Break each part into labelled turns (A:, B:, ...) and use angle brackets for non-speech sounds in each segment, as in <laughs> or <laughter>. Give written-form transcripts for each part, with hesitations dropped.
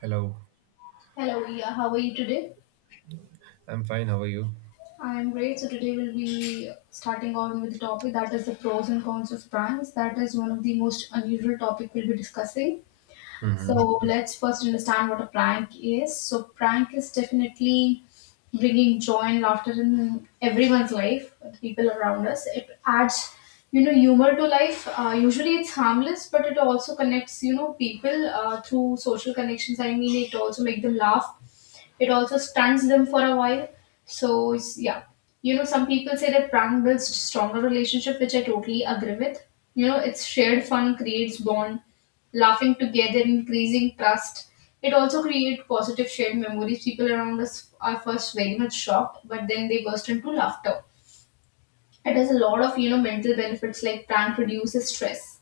A: Hello,
B: Hello, yeah, how are you today?
A: I'm fine. How are you?
B: I'm great. So today we'll be starting on with the topic that is the pros and cons of brands. That is one of the most unusual topic we'll be discussing.
A: hmm
B: So let's first understand what a prank is. So prank is definitely bringing joy and laughter in everyone's life, the people around us. It adds humor to life. Usually it's harmless, but it also connects, people through social connections. I mean, it also make them laugh. It also stuns them for a while. Yeah, some people say that prank builds stronger relationship, which I totally agree with. It's shared fun creates bond, laughing together, increasing trust. It also creates positive shared memories. People around us are first very much shocked, but then they burst into laughter. It has a lot of mental benefits, like prank reduces stress.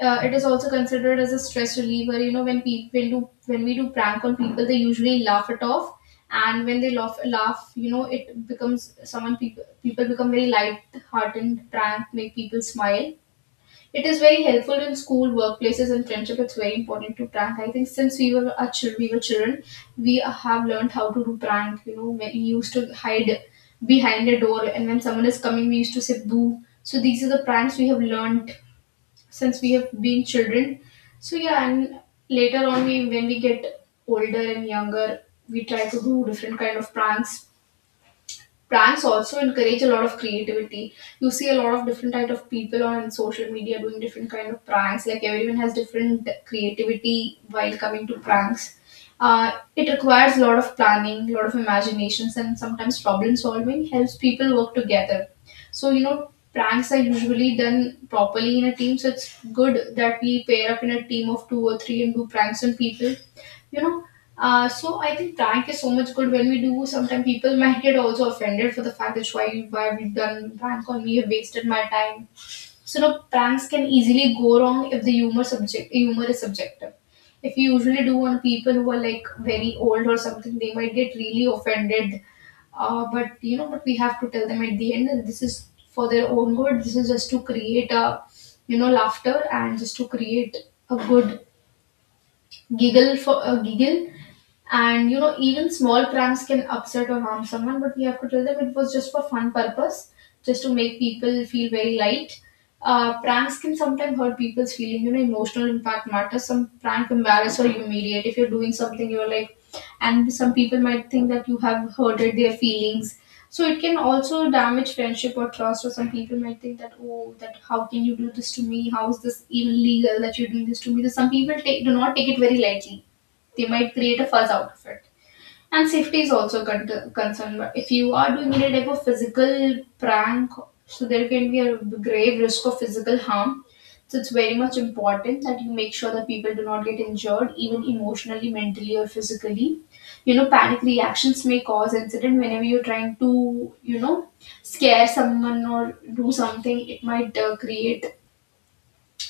B: It is also considered as a stress reliever. When we do prank on people, they usually laugh it off, and when they laugh, it becomes someone people people become very light hearted. Prank make people smile. It is very helpful in school, workplaces, and friendship. It's very important to prank. I think since we were children, we have learned how to do prank. When we used to hide behind a door, and when someone is coming, we used to say "boo." So these are the pranks we have learned since we have been children. So yeah, and later on, we when we get older and younger, we try to do different kind of pranks. Pranks also encourage a lot of creativity. You see a lot of different type of people on social media doing different kind of pranks. Like, everyone has different creativity while coming to pranks. It requires a lot of planning, a lot of imaginations, and sometimes problem solving helps people work together. So, pranks are usually done properly in a team. So it's good that we pair up in a team of two or three and do pranks on people. You know uh, so I think prank is so much good when we do. Sometimes people might get also offended for the fact that why have done prank on me? You wasted my time. So no, pranks can easily go wrong if the humor is subjective. If you usually do on people who are like very old or something, they might get really offended. But we have to tell them at the end that this is for their own good. This is just to create a laughter, and just to create a good giggle for giggle. And even small pranks can upset or harm someone, but we have to tell them it was just for fun purpose, just to make people feel very light. Pranks can sometimes hurt people's feeling. Emotional impact matters. Some prank embarrass or humiliate if you're doing something you're like, and some people might think that you have hurted their feelings. So it can also damage friendship or trust, or some people might think that, oh, that, how can you do this to me? How is this even legal that you're doing this to me? So some people do not take it very lightly. They might create a fuss out of it, and safety is also concerned. But if you are doing any type of physical prank, so there can be a grave risk of physical harm. So it's very much important that you make sure that people do not get injured, even emotionally, mentally, or physically. Panic reactions may cause incident whenever you're trying to, scare someone or do something. It might create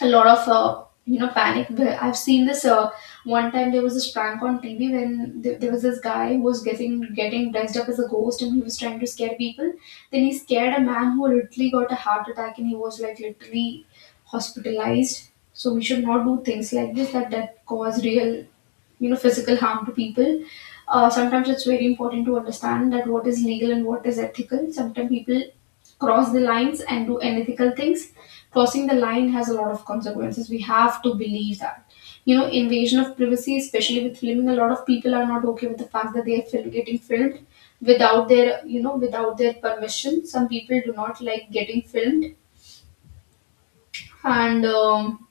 B: a lot of panic. But I've seen this. One time there was this prank on TV when there was this guy who was getting dressed up as a ghost, and he was trying to scare people. Then he scared a man who literally got a heart attack, and he was, like, literally hospitalized. So we should not do things like this that cause real, physical harm to people. Sometimes it's very important to understand that what is legal and what is ethical. Sometimes people cross the lines and do unethical things. Crossing the line has a lot of consequences. We have to believe that. Invasion of privacy, especially with filming — a lot of people are not okay with the fact that they are getting filmed without their permission. Some people do not like getting filmed, and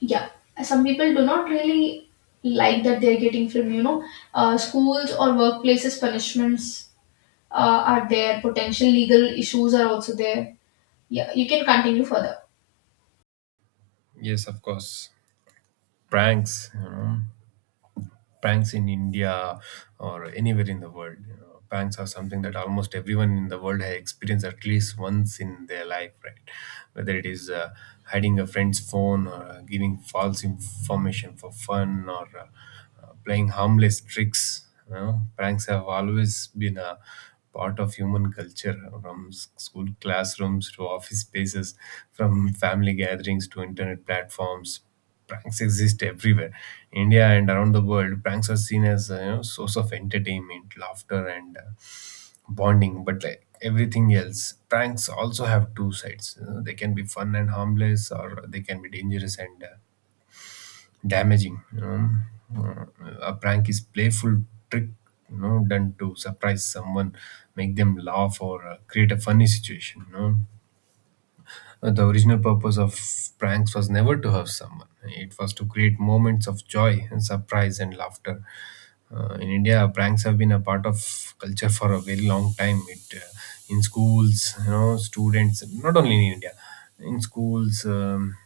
B: yeah, some people do not really like that they're getting filmed. Schools or workplaces punishments are there. Potential legal issues are also there. Yeah, you can continue further.
A: Yes, of course. Pranks, you know, banks in India or anywhere in the world. You know, banks are something that almost everyone in the world has experienced at least once in their life, right? Whether it is hiding a friend's phone or giving false information for fun or playing harmless tricks. You know, pranks have always been a part of human culture from school classrooms to office spaces, from family gatherings to internet platforms, pranks exist everywhere. India and around the world, pranks are seen as a, you know, source of entertainment, laughter, and bonding. But like everything else, pranks also have two sides. You know, they can be fun and harmless, or they can be dangerous and damaging. Uh, a prank is playful trick. You know, done to surprise someone, make them laugh, or create a funny situation. The original purpose of pranks was never to hurt someone. It was to create moments of joy and surprise and laughter. In India, pranks have been a part of culture for a very long time. It In schools, you know, students not only in India, in schools.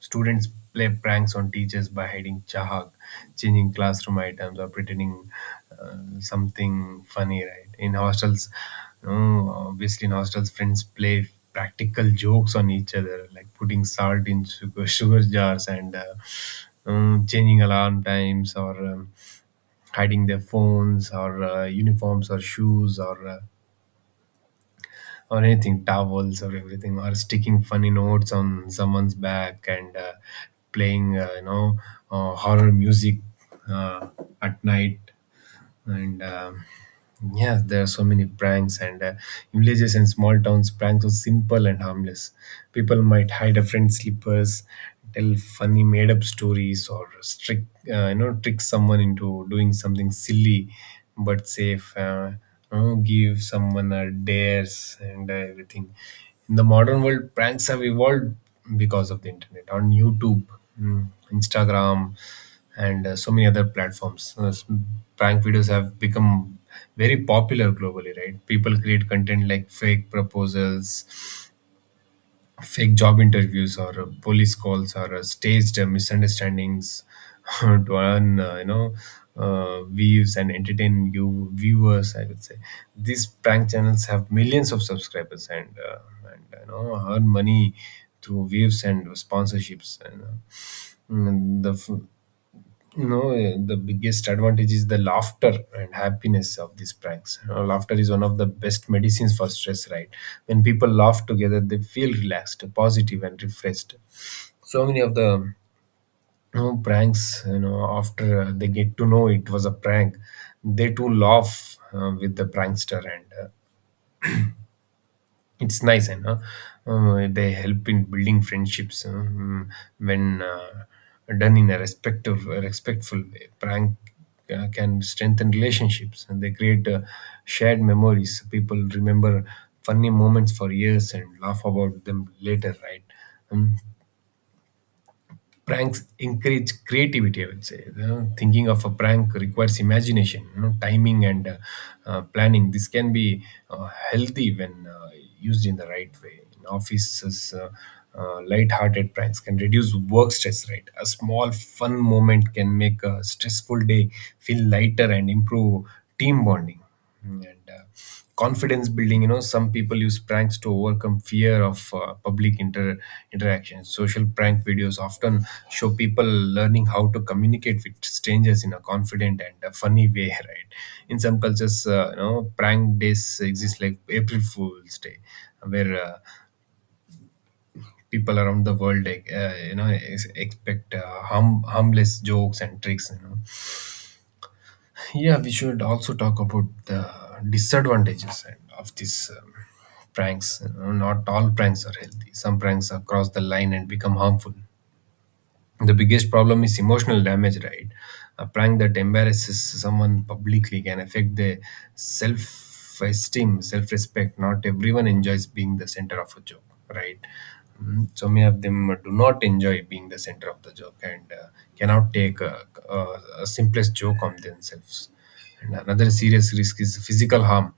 A: Students play pranks on teachers by hiding chahak, changing classroom items, or pretending something funny, right? In hostels, you know, obviously, in hostels, friends play practical jokes on each other, like putting salt in sugar, <laughs> sugar jars, and changing alarm times, or hiding their phones, or uniforms, or shoes, or anything, towels or everything, or sticking funny notes on someone's back, and playing, horror music uh, at night. And Yeah, there are so many pranks. And In villages and small towns, pranks are simple and harmless. People might hide a friend's slippers, tell funny made-up stories, or trick, you know, trick someone into doing something silly but safe. You know, give someone a dares and everything. In the modern world, pranks have evolved because of the internet, on YouTube, mm, Instagram, and so many other platforms. Prank videos have become very popular globally, right? People create content like fake proposals, fake job interviews, or police calls, or staged misunderstandings <laughs> to earn, views and entertain you viewers. I would say these prank channels have millions of subscribers, and you know, earn money through views and sponsorships. And, mm, the f- you know eh, the biggest advantage is the laughter and happiness of these pranks. You know, laughter is one of the best medicines for stress, right? When people laugh together, they feel relaxed, positive, and refreshed. So many of the, you know, pranks, you know, after they get to know it was a prank, they too laugh with the prankster, and it's nice. And They help in building friendships. When done in a respective respectful way, prank can strengthen relationships, and they create shared memories. People remember funny moments for years and laugh about them later, right? Um, Pranks encourage creativity, I would say. You know, thinking of a prank requires imagination, you know, timing, and planning. This can be healthy when used in the right way. In offices, light-hearted pranks can reduce work stress, right? A small fun moment can make a stressful day feel lighter and improve team bonding. Mm, and Confidence building, you know, some people use pranks to overcome fear of public interaction. Social prank videos often show people learning how to communicate with strangers in a confident and a funny way, <laughs> right? In some cultures, you know, prank days exist like April Fools Day, where people around the world, you know, expect harmless jokes and tricks, you know. Yeah, we should also talk about the disadvantages and of these pranks. You know, not all pranks are healthy. Some pranks are cross the line and become harmful. The biggest problem is emotional damage, right? A prank that embarrasses someone publicly can affect their self esteem, self respect. Not everyone enjoys being the center of a joke, right? Mm, so many of them do not enjoy being the center of the joke, and cannot take a simplest joke on themselves. And another serious risk is physical harm.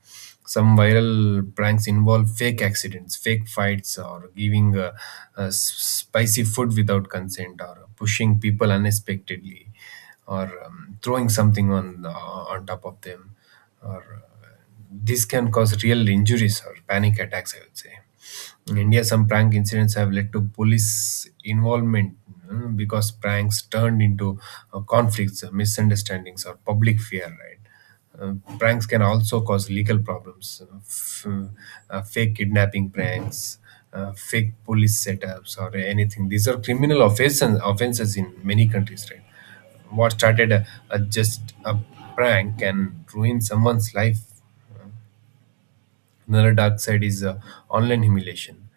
A: Some viral pranks involve fake accidents, fake fights, or giving spicy food without consent, or pushing people unexpectedly, or throwing something on top of them, or this can cause real injuries or panic attacks. I would say. In India, some prank incidents have led to police involvement, because pranks turned into conflicts, misunderstandings, or public fear, right? Pranks can also cause legal problems. Fake kidnapping pranks, fake police setups, or anything. These are criminal offenses, offenses in many countries, right? What started a just a prank can ruin someone's life. Another dark side is online humiliation.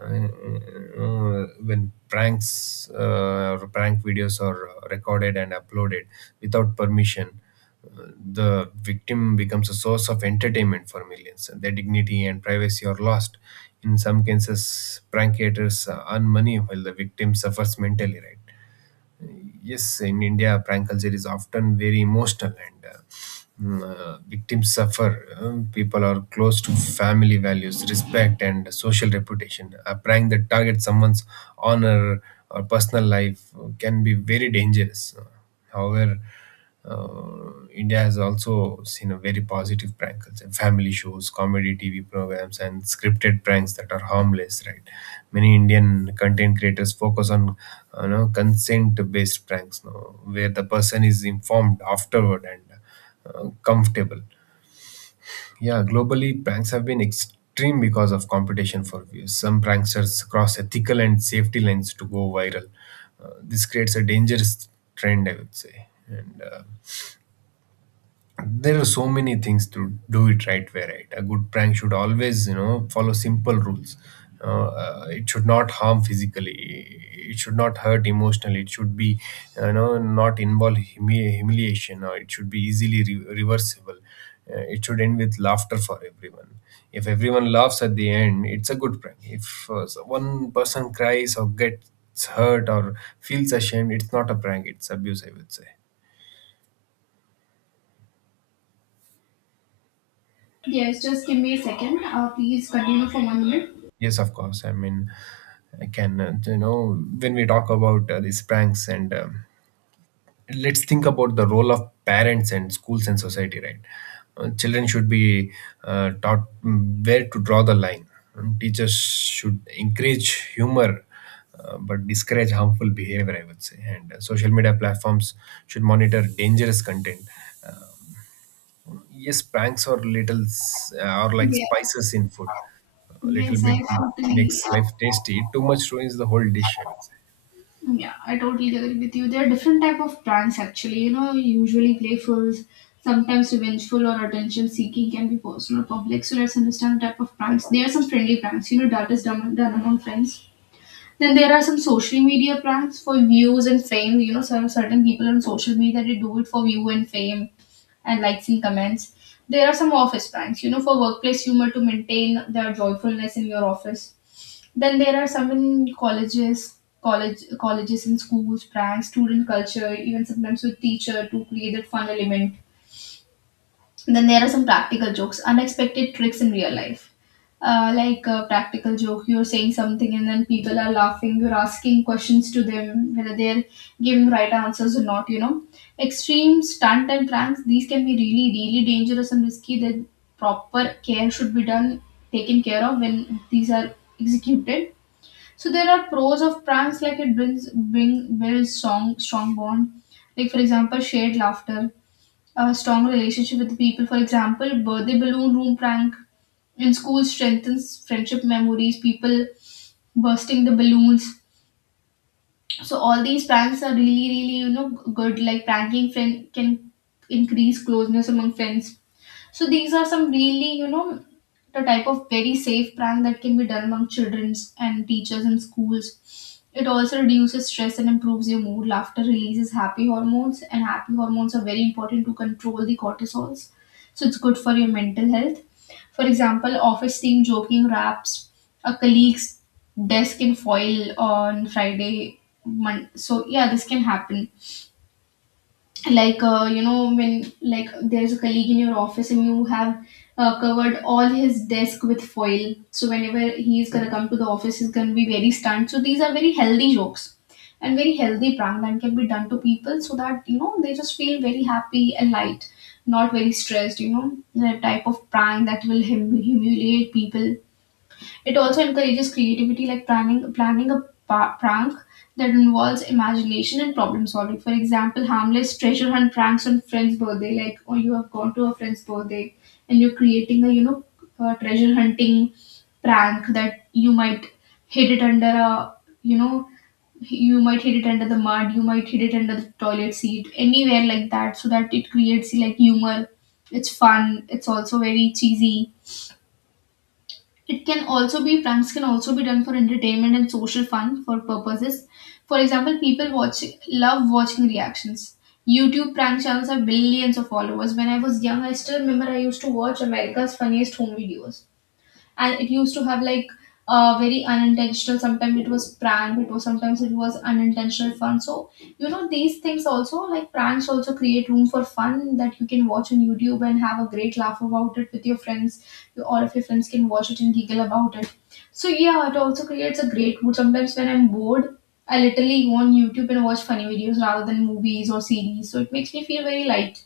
A: When pranks, or prank videos are recorded and uploaded without permission, uh, the victim becomes a source of entertainment for millions. Their dignity and privacy are lost. In some cases, prank creators earn money while the victim suffers mentally, right? Yes, in India, prank culture is often very emotional, victims suffer. People are close to family values, respect, and social reputation. A prank that targets someone's honor or personal life can be very dangerous. However, India has also seen a very positive prank culture. Family shows, comedy TV programs, and scripted pranks that are harmless. Right, many Indian content creators focus on, you know, consent-based pranks, no, where the person is informed afterward and comfortable. Yeah, globally, pranks have been extreme because of competition for views. Some pranksters cross ethical and safety lines to go viral. This creates a dangerous trend, I would say. And There are so many things to do it right way, right? A good prank should always, you know, follow simple rules. You It should not harm physically, it should not hurt emotionally, it should be, you know, not involve humiliation, or it should be easily reversible. It should end with laughter for everyone. If everyone laughs at the end, it's a good prank. If one person cries or gets hurt or feels ashamed, it's not a prank, it's abuse, I would say.
B: Yes, just give me a second. Please continue for 1 minute.
A: Yes, of course. I mean, I can, you know, when we talk about these pranks, and let's think about the role of parents and schools and society, right? Children should be taught, where to draw the line. And teachers should encourage humor, but discourage harmful behavior, I would say. And Social media platforms should monitor dangerous content. Uh, Yes, pranks or are like
B: Yeah.
A: spices in food. A little
B: Yes,
A: bit makes life tasty. Too much ruins the whole dish, I would say.
B: yeah, I totally agree with you. There are different type of pranks actually. Usually playful, sometimes revengeful or attention seeking, can be personal or public. So let's understand the type of pranks. There are some friendly pranks. That is done among friends. Then there are some social media pranks for views and fame. Some certain people on social media, they do it for view and fame and likes and comments. There are some office pranks, for workplace humor, to maintain their joyfulness in your office. Then there are some in colleges, colleges and schools, pranks, student culture, even sometimes with teacher, to create that fun element. Then there are some practical jokes, unexpected tricks in real life. Like a practical joke, you're saying something and then people are laughing, you're asking questions to them, whether they're giving right answers or not. Extreme stunt and pranks, these can be really, really dangerous and risky. That proper care should be done, taken care of, when these are executed. So there are pros of pranks, like it brings bring builds strong bond. Like, for example, shared laughter, a strong relationship with the people. For example, birthday balloon room prank in school strengthens friendship memories, people bursting the balloons. So all these pranks are really, really, good. Like, pranking friend can increase closeness among friends. So these are some really, the type of very safe prank that can be done among childrens and teachers in schools. It also reduces stress and improves your mood. Laughter releases happy hormones, and happy hormones are very important to control the cortisols. So it's good for your mental health. For example, office team joking wraps a colleague's desk in foil on Friday. So yeah, this can happen, like, when, like, there's a colleague in your office and you have covered all his desk with foil, so whenever he's gonna come to the office, he's gonna be very stunned. So these are very healthy jokes, and very healthy prank that can be done to people, so that they just feel very happy and light, not very stressed. The type of prank that will humiliate people. It also encourages creativity, like planning a prank that involves imagination and problem solving. For example, harmless treasure hunt pranks on friend's birthday. Like, oh, you have gone to a friend's birthday and you're creating a, a treasure hunting prank that you might hid it under a, you know you might hit it under the mud, you might hit it under the toilet seat, anywhere like that, so that it creates, like, humor. It's fun, it's also very cheesy. It can also be pranks can also be done for entertainment and social fun for purposes. For example, people watch love watching reactions. YouTube prank channels have billions of followers. When I was young, I still remember I used to watch America's Funniest Home Videos, and it used to have, like, very unintentional, sometimes it was prank, it was unintentional fun. So these things also, like pranks also create room for fun that you can watch on YouTube and have a great laugh about it with your friends. All of your friends can watch it and giggle about it. So yeah, it also creates a great mood. Sometimes when I'm bored, I literally go on YouTube and watch funny videos rather than movies or series. So it makes me feel very light.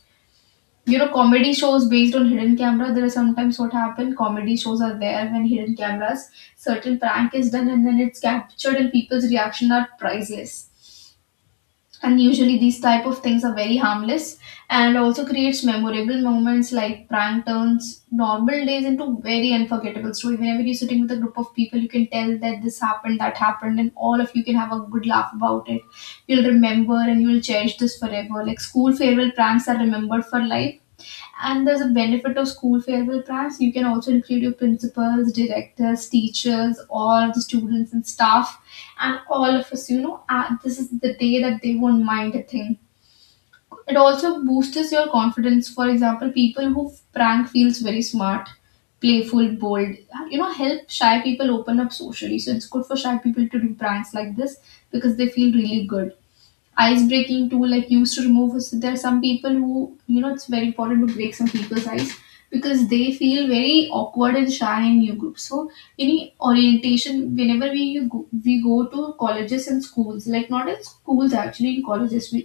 B: You know, comedy shows based on hidden camera, there are sometimes what happen, comedy shows are there when hidden cameras, certain prank is done and then it's captured and people's reaction are priceless. And usually these type of things are very harmless, and also creates memorable moments, like prank turns normal days into very unforgettable story. Whenever you're sitting with a group of people, you can tell that this happened, that happened, and all of you can have a good laugh about it. You'll remember and you'll cherish this forever, like school farewell pranks are remembered for life. And there's a benefit of school farewell plans. You can also include your principals, directors, teachers, all the students and staff, and all of us. You know, this is the day that they won't mind a thing. It also boosts your confidence. For example, people who prank feels very smart, playful, bold. You know, help shy people open up socially. So it's good for shy people to do pranks like this because they feel really good. Ice breaking tool like used to remove, so there are some people who, you know, it's very important to break some people's ice because they feel very awkward and shy in new groups. So any orientation, whenever we you go, we go to colleges and schools, like not in schools, actually in colleges, we,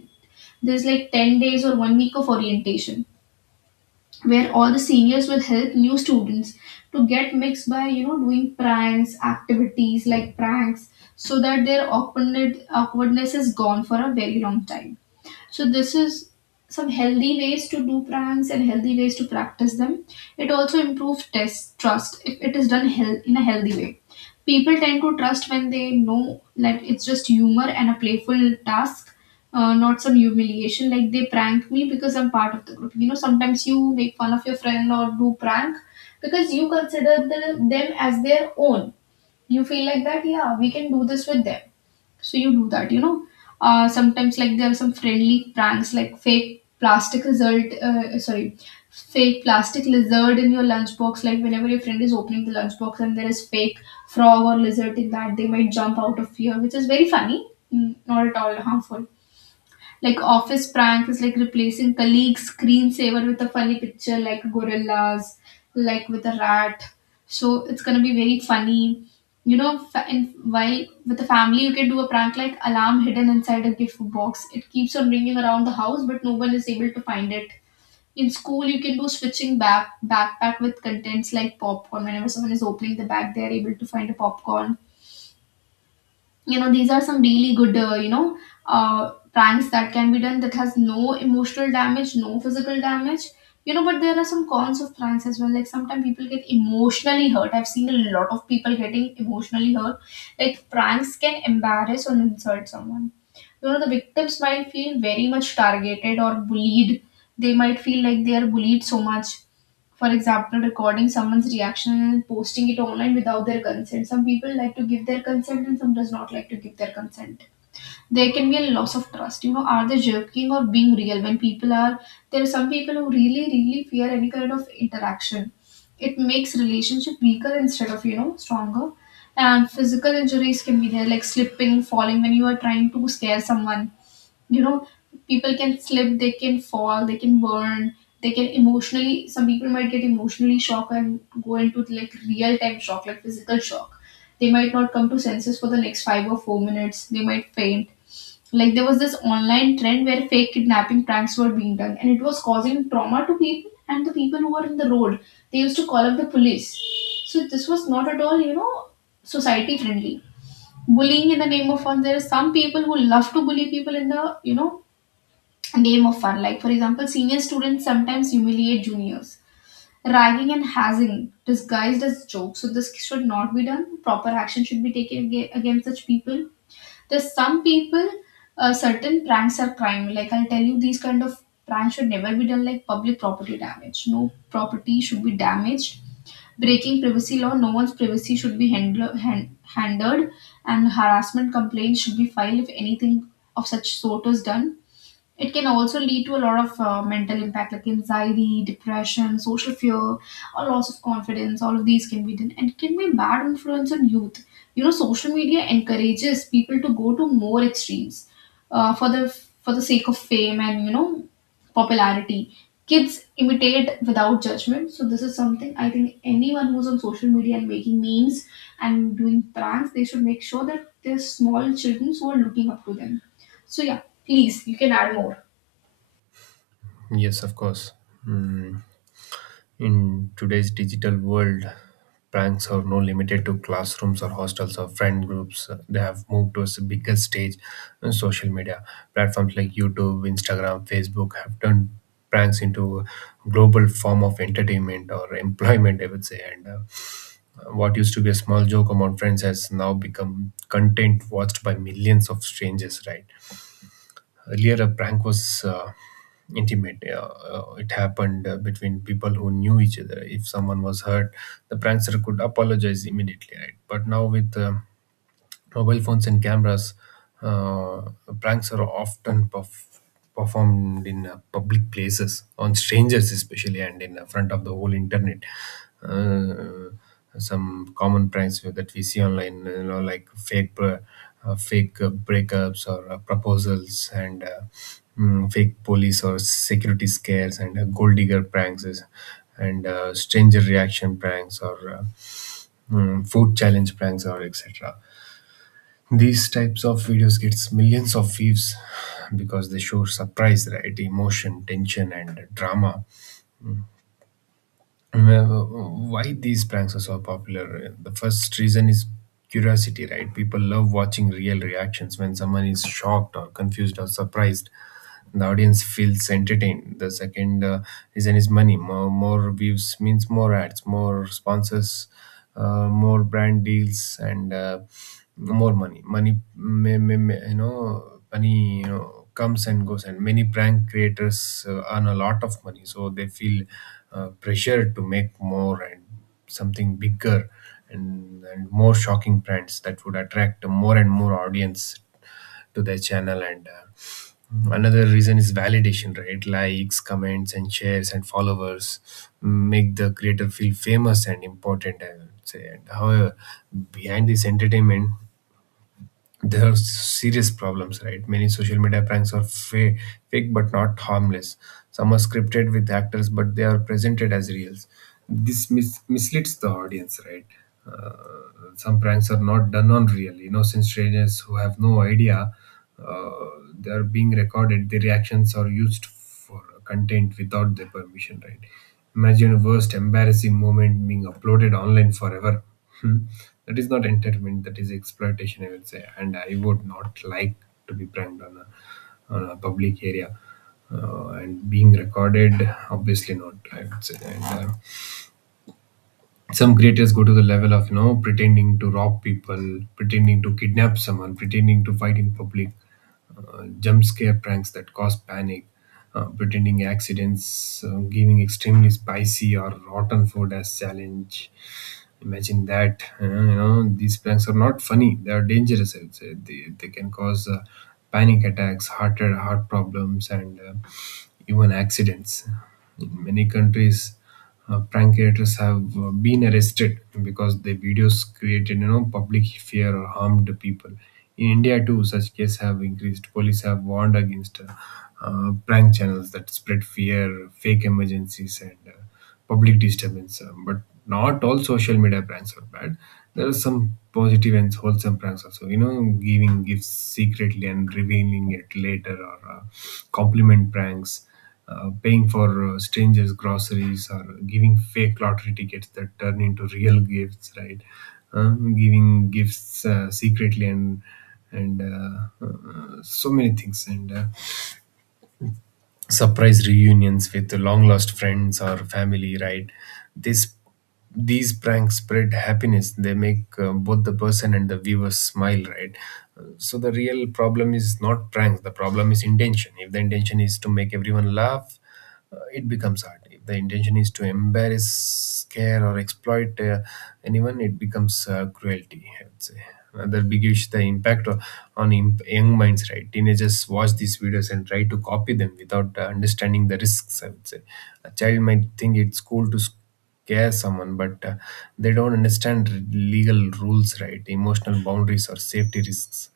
B: there's like 10 days or 1 week of orientation where all the seniors will help new students to get mixed by, you know, doing pranks, activities like pranks, so that their awkwardness is gone for a very long time. So this is some healthy ways to do pranks and healthy ways to practice them. It also improves test trust if it is done in a healthy way. People tend to trust when they know that it's just humor and a playful task, not some humiliation. Like they prank me because I'm part of the group. You know, sometimes you make fun of your friend or do prank because you consider the, them as their own. You feel like that, yeah, we can do this with them, so you do that, you know. Uh, sometimes like there are some friendly pranks, like fake plastic result sorry fake plastic lizard in your lunchbox, like whenever your friend is opening the lunchbox and there is fake frog or lizard in that, they might jump out of fear, which is very funny. Not at all harmful. Like office prank is like replacing colleague screensaver with a funny picture, like gorillas, like with a rat. So it's gonna be very funny. You know, and while with the family, you can do a prank like alarm hidden inside a gift box. It keeps on ringing around the house, but no one is able to find it. In school, you can do switching backpack with contents like popcorn. Whenever someone is opening the bag, they are able to find a popcorn. You know, these are some really good, you know, pranks that can be done that has no emotional damage, no physical damage. You know, but there are some cons of pranks as well. Like sometimes people get emotionally hurt. I've seen a lot of people getting emotionally hurt. Like pranks can embarrass or insult someone. You know, the victims might feel very much targeted or bullied. They might feel like they are bullied so much. For example, recording someone's reaction and posting it online without their consent. Some people like to give their consent and some does not like to give their consent. There can be a loss of trust. You know, are they joking or being real when people are, there are some people who really really fear any kind of interaction. It makes relationship weaker instead of, you know, stronger. And physical injuries can be there, like slipping, falling when you are trying to scare someone. You know, people can slip, they can fall, they can burn, they can emotionally, some people might get emotionally shocked and go into like real time shock, like physical shock. They might not come to senses for the next 5 or 4 minutes, they might faint. Like there was this online trend where fake kidnapping pranks were being done and it was causing trauma to people, and the people who were in the road, they used to call up the police. So this was not at all, you know, society friendly. Bullying in the name of fun, there are some people who love to bully people in the, you know, game of fun. Like, for example, senior students sometimes humiliate juniors, ragging and hazing disguised as jokes. So, this should not be done. Proper action should be taken against such people. There's some people, certain pranks are crime. Like, I'll tell you, these kind of pranks should never be done, like public property damage. No property should be damaged. Breaking privacy law, no one's privacy should be handled, and harassment complaints should be filed if anything of such sort is done. It can also lead to a lot of mental impact, like anxiety, depression, social fear, or loss of confidence. All of these can be done, and it can be a bad influence on youth. You know, social media encourages people to go to more extremes, uh, for the for the sake of fame and, you know, popularity. Kids imitate without judgment. So this is something I think anyone who's on social media and making memes and doing pranks, they should make sure that there's small children who are looking up to them. So yeah, please, you can add more.
A: Yes, of course. Mm. In today's digital world, pranks are no limited to classrooms or hostels or friend groups. They have moved towards a bigger stage on social media. Platforms like YouTube, Instagram, Facebook have turned pranks into a global form of entertainment or employment, I would say. And What used to be a small joke among friends has now become content watched by millions of strangers, right? Earlier, a prank was intimate. It happened between people who knew each other. If someone was hurt, the prankster could apologize immediately, right? But now, with mobile phones and cameras, uh, pranks are often performed in public places, on strangers especially, and in front of the whole internet. Uh, some common pranks that we see online, you know, like fake breakups or proposals, and fake police or security scares, and gold digger pranks, and stranger reaction pranks, or food challenge pranks, or etc. These types of videos gets millions of views because they show surprise, right? Emotion, tension, and drama. Uh, Why these pranks are so popular? The first reason is curiosity, right? People love watching real reactions. When someone is shocked or confused or surprised, the audience feels entertained. The second reason is money. More, more views means more ads, more sponsors, more brand deals, and more money. Money, you know, money, you know, comes and goes. And many prank creators earn a lot of money, so they feel pressure to make more and something bigger and more shocking brands that would attract more and more audience to their channel and. Mm-hmm. Another reason is validation, right? Likes, comments, and shares, and followers make the creator feel famous and important, I would say. And however, behind this entertainment there are serious problems, right? Many social media pranks are fake but not harmless. Some are scripted with actors, but they are presented as reals. This misleads the audience, right? Uh, some pranks are not done on real. Innocent strangers who have no idea uh, they are being recorded. Their reactions are used or content without their permission, right? Imagine a worst embarrassing moment being uploaded online forever. Hmm. That is not entertainment, that is exploitation, I would say. And I would not like to be pranked on on a public area. And being recorded, obviously not, I would say. And some creators go to the level of, you know, pretending to rob people, pretending to kidnap someone, pretending to fight in public, jump scare pranks that cause panic, pretending accidents, giving extremely spicy or rotten food as challenge. Imagine that. You know, these pranks are not funny; they are dangerous. I would say they can cause panic attacks, heart problems, and even accidents. In many countries, prank creators have been arrested because their videos created, you know, public fear or harmed people. In India too, such cases have increased. Police have warned against prank channels that spread fear, fake emergencies, and public disturbance. But not all social media pranks are bad. There are some positive and wholesome pranks also. You know, giving gifts secretly and revealing it later, or compliment pranks, paying for strangers' groceries, or giving fake lottery tickets that turn into real <laughs> gifts, right? Giving gifts secretly and so many things, and surprise reunions with long lost friends or family, right? this These pranks spread happiness, they make both the person and the viewer smile, right? So the real problem is not pranks, the problem is intention. If the intention is to make everyone laugh, it becomes hard. If the intention is to embarrass, scare, or exploit anyone, it becomes cruelty, I would say. Another big issue: the impact on young minds. Right, teenagers watch these videos and try to copy them without understanding the risks, I would say. A child might think it's cool to scare someone, but they don't understand legal rules, right? Emotional boundaries or safety risks.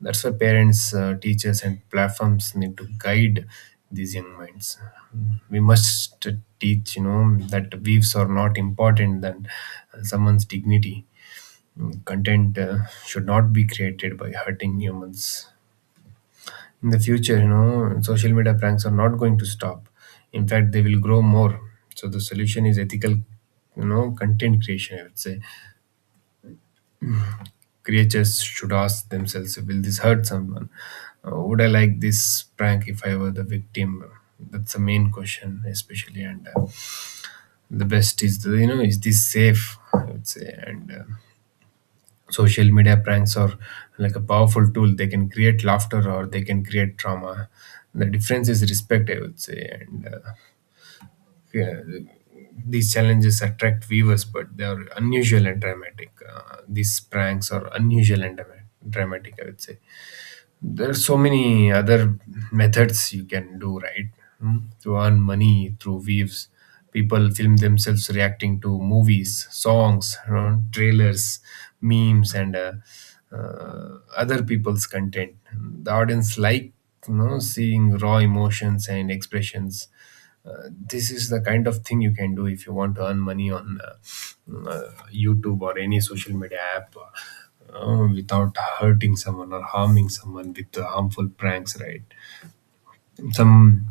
A: That's why parents, teachers, and platforms need to guide these young minds. We must teach, you know, that beliefs are not important than someone's dignity. Content should not be created by hurting humans. In the future, you know, social media pranks are not going to stop. In fact, they will grow more. So the solution is ethical, you know, content creation, I would say. Creatures should ask themselves, will this hurt someone? Would I like this prank if I were the victim? That's the main question, especially. And the best is, the, you know, is this safe? I would say. And social media pranks are like a powerful tool. They can create laughter or they can create trauma. The difference is respect, I would say. And yeah, these challenges attract viewers but they are unusual and dramatic. These pranks are unusual and dramatic, I would say. There's so many other methods you can do, right? Hmm? To earn money through waves, people film themselves reacting to movies, songs, you know, trailers, memes, and other people's content. The audience like, you know, seeing raw emotions and expressions. This is the kind of thing you can do if you want to earn money on YouTube or any social media app, without hurting someone or harming someone with harmful pranks, right? Some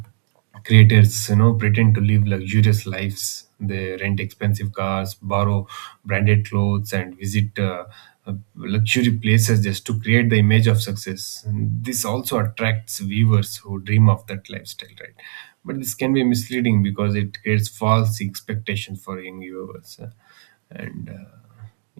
A: creators, you know, pretend to live luxurious lives. They rent expensive cars, borrow branded clothes, and visit luxury places just to create the image of success. And this also attracts viewers who dream of that lifestyle, right? But this can be misleading because it creates false expectations for young viewers. And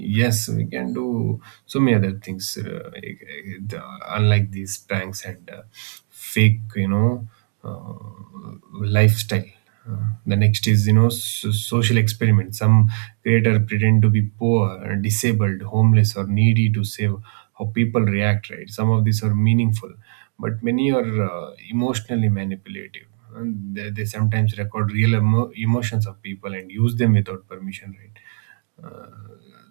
A: Yes, we can do so many other things, unlike these pranks and fake, you know, uh, lifestyle. The next is, you know, social experiment. Some creator pretend to be poor, disabled, homeless, or needy to save how people react, right? Some of these are meaningful, but many are emotionally manipulative. And they sometimes record real emotions of people and use them without permission, right?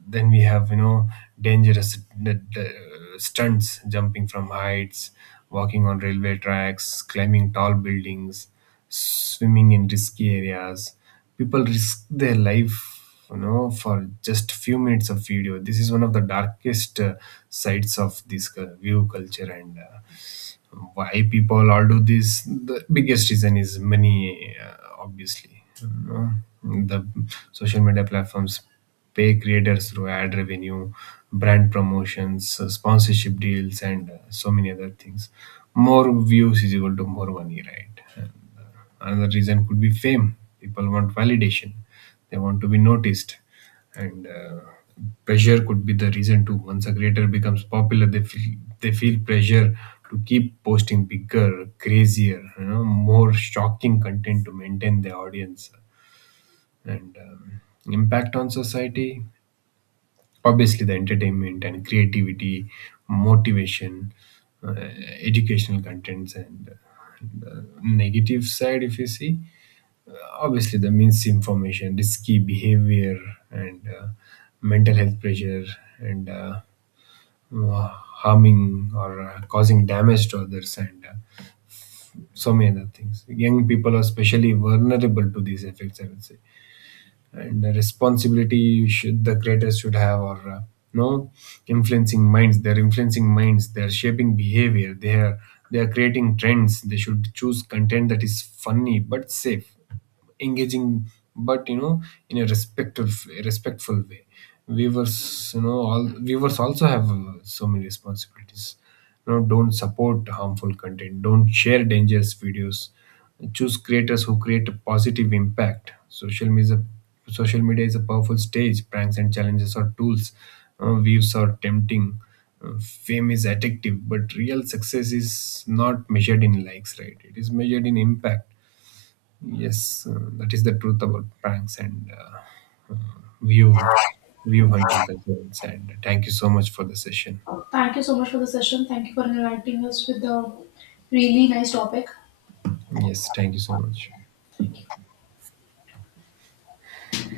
A: Then we have, you know, dangerous uh, stunts, jumping from heights, walking on railway tracks, climbing tall buildings, swimming in risky areas. People risk their life, you know, for just few minutes of video. This is one of the darkest sides of this view culture. And Why people all do this? The biggest reason is money, obviously, you know. The social media platforms pay creators through ad revenue, brand promotions, sponsorship deals, and so many other things. More views is equal to more money, right? Uh, Another reason could be fame. People want validation, they want to be noticed, and pressure could be the reason too. Once a creator becomes popular, they feel pressure to keep posting bigger, crazier, you know, more shocking content to maintain their audience. And Impact on society, obviously the entertainment and creativity motivation, uh, educational contents, and the negative side if you see, obviously the misinformation, risky behavior, and mental health pressure, and harming or causing damage to others, and so many other things. Young people are especially vulnerable to these effects, I would say. And the responsibility should the creators should have or no, influencing minds. They're influencing minds, they're shaping behavior, they're creating trends. They should choose content that is funny but safe, engaging, but you know, in a respectful way. Viewers, you know, all viewers also have so many responsibilities. You know, don't support harmful content, don't share dangerous videos, choose creators who create a positive impact. Social media is a powerful stage. Pranks and challenges are tools, views are tempting, fame is addictive, but real success is not measured in likes, right? It is measured in impact. Yes, that is the truth about pranks and view view hunting cultures, and thank you so much for the session.
B: Thank you so much for the session. Thank you for enlightening us with the really nice topic.
A: Yes, thank you so much.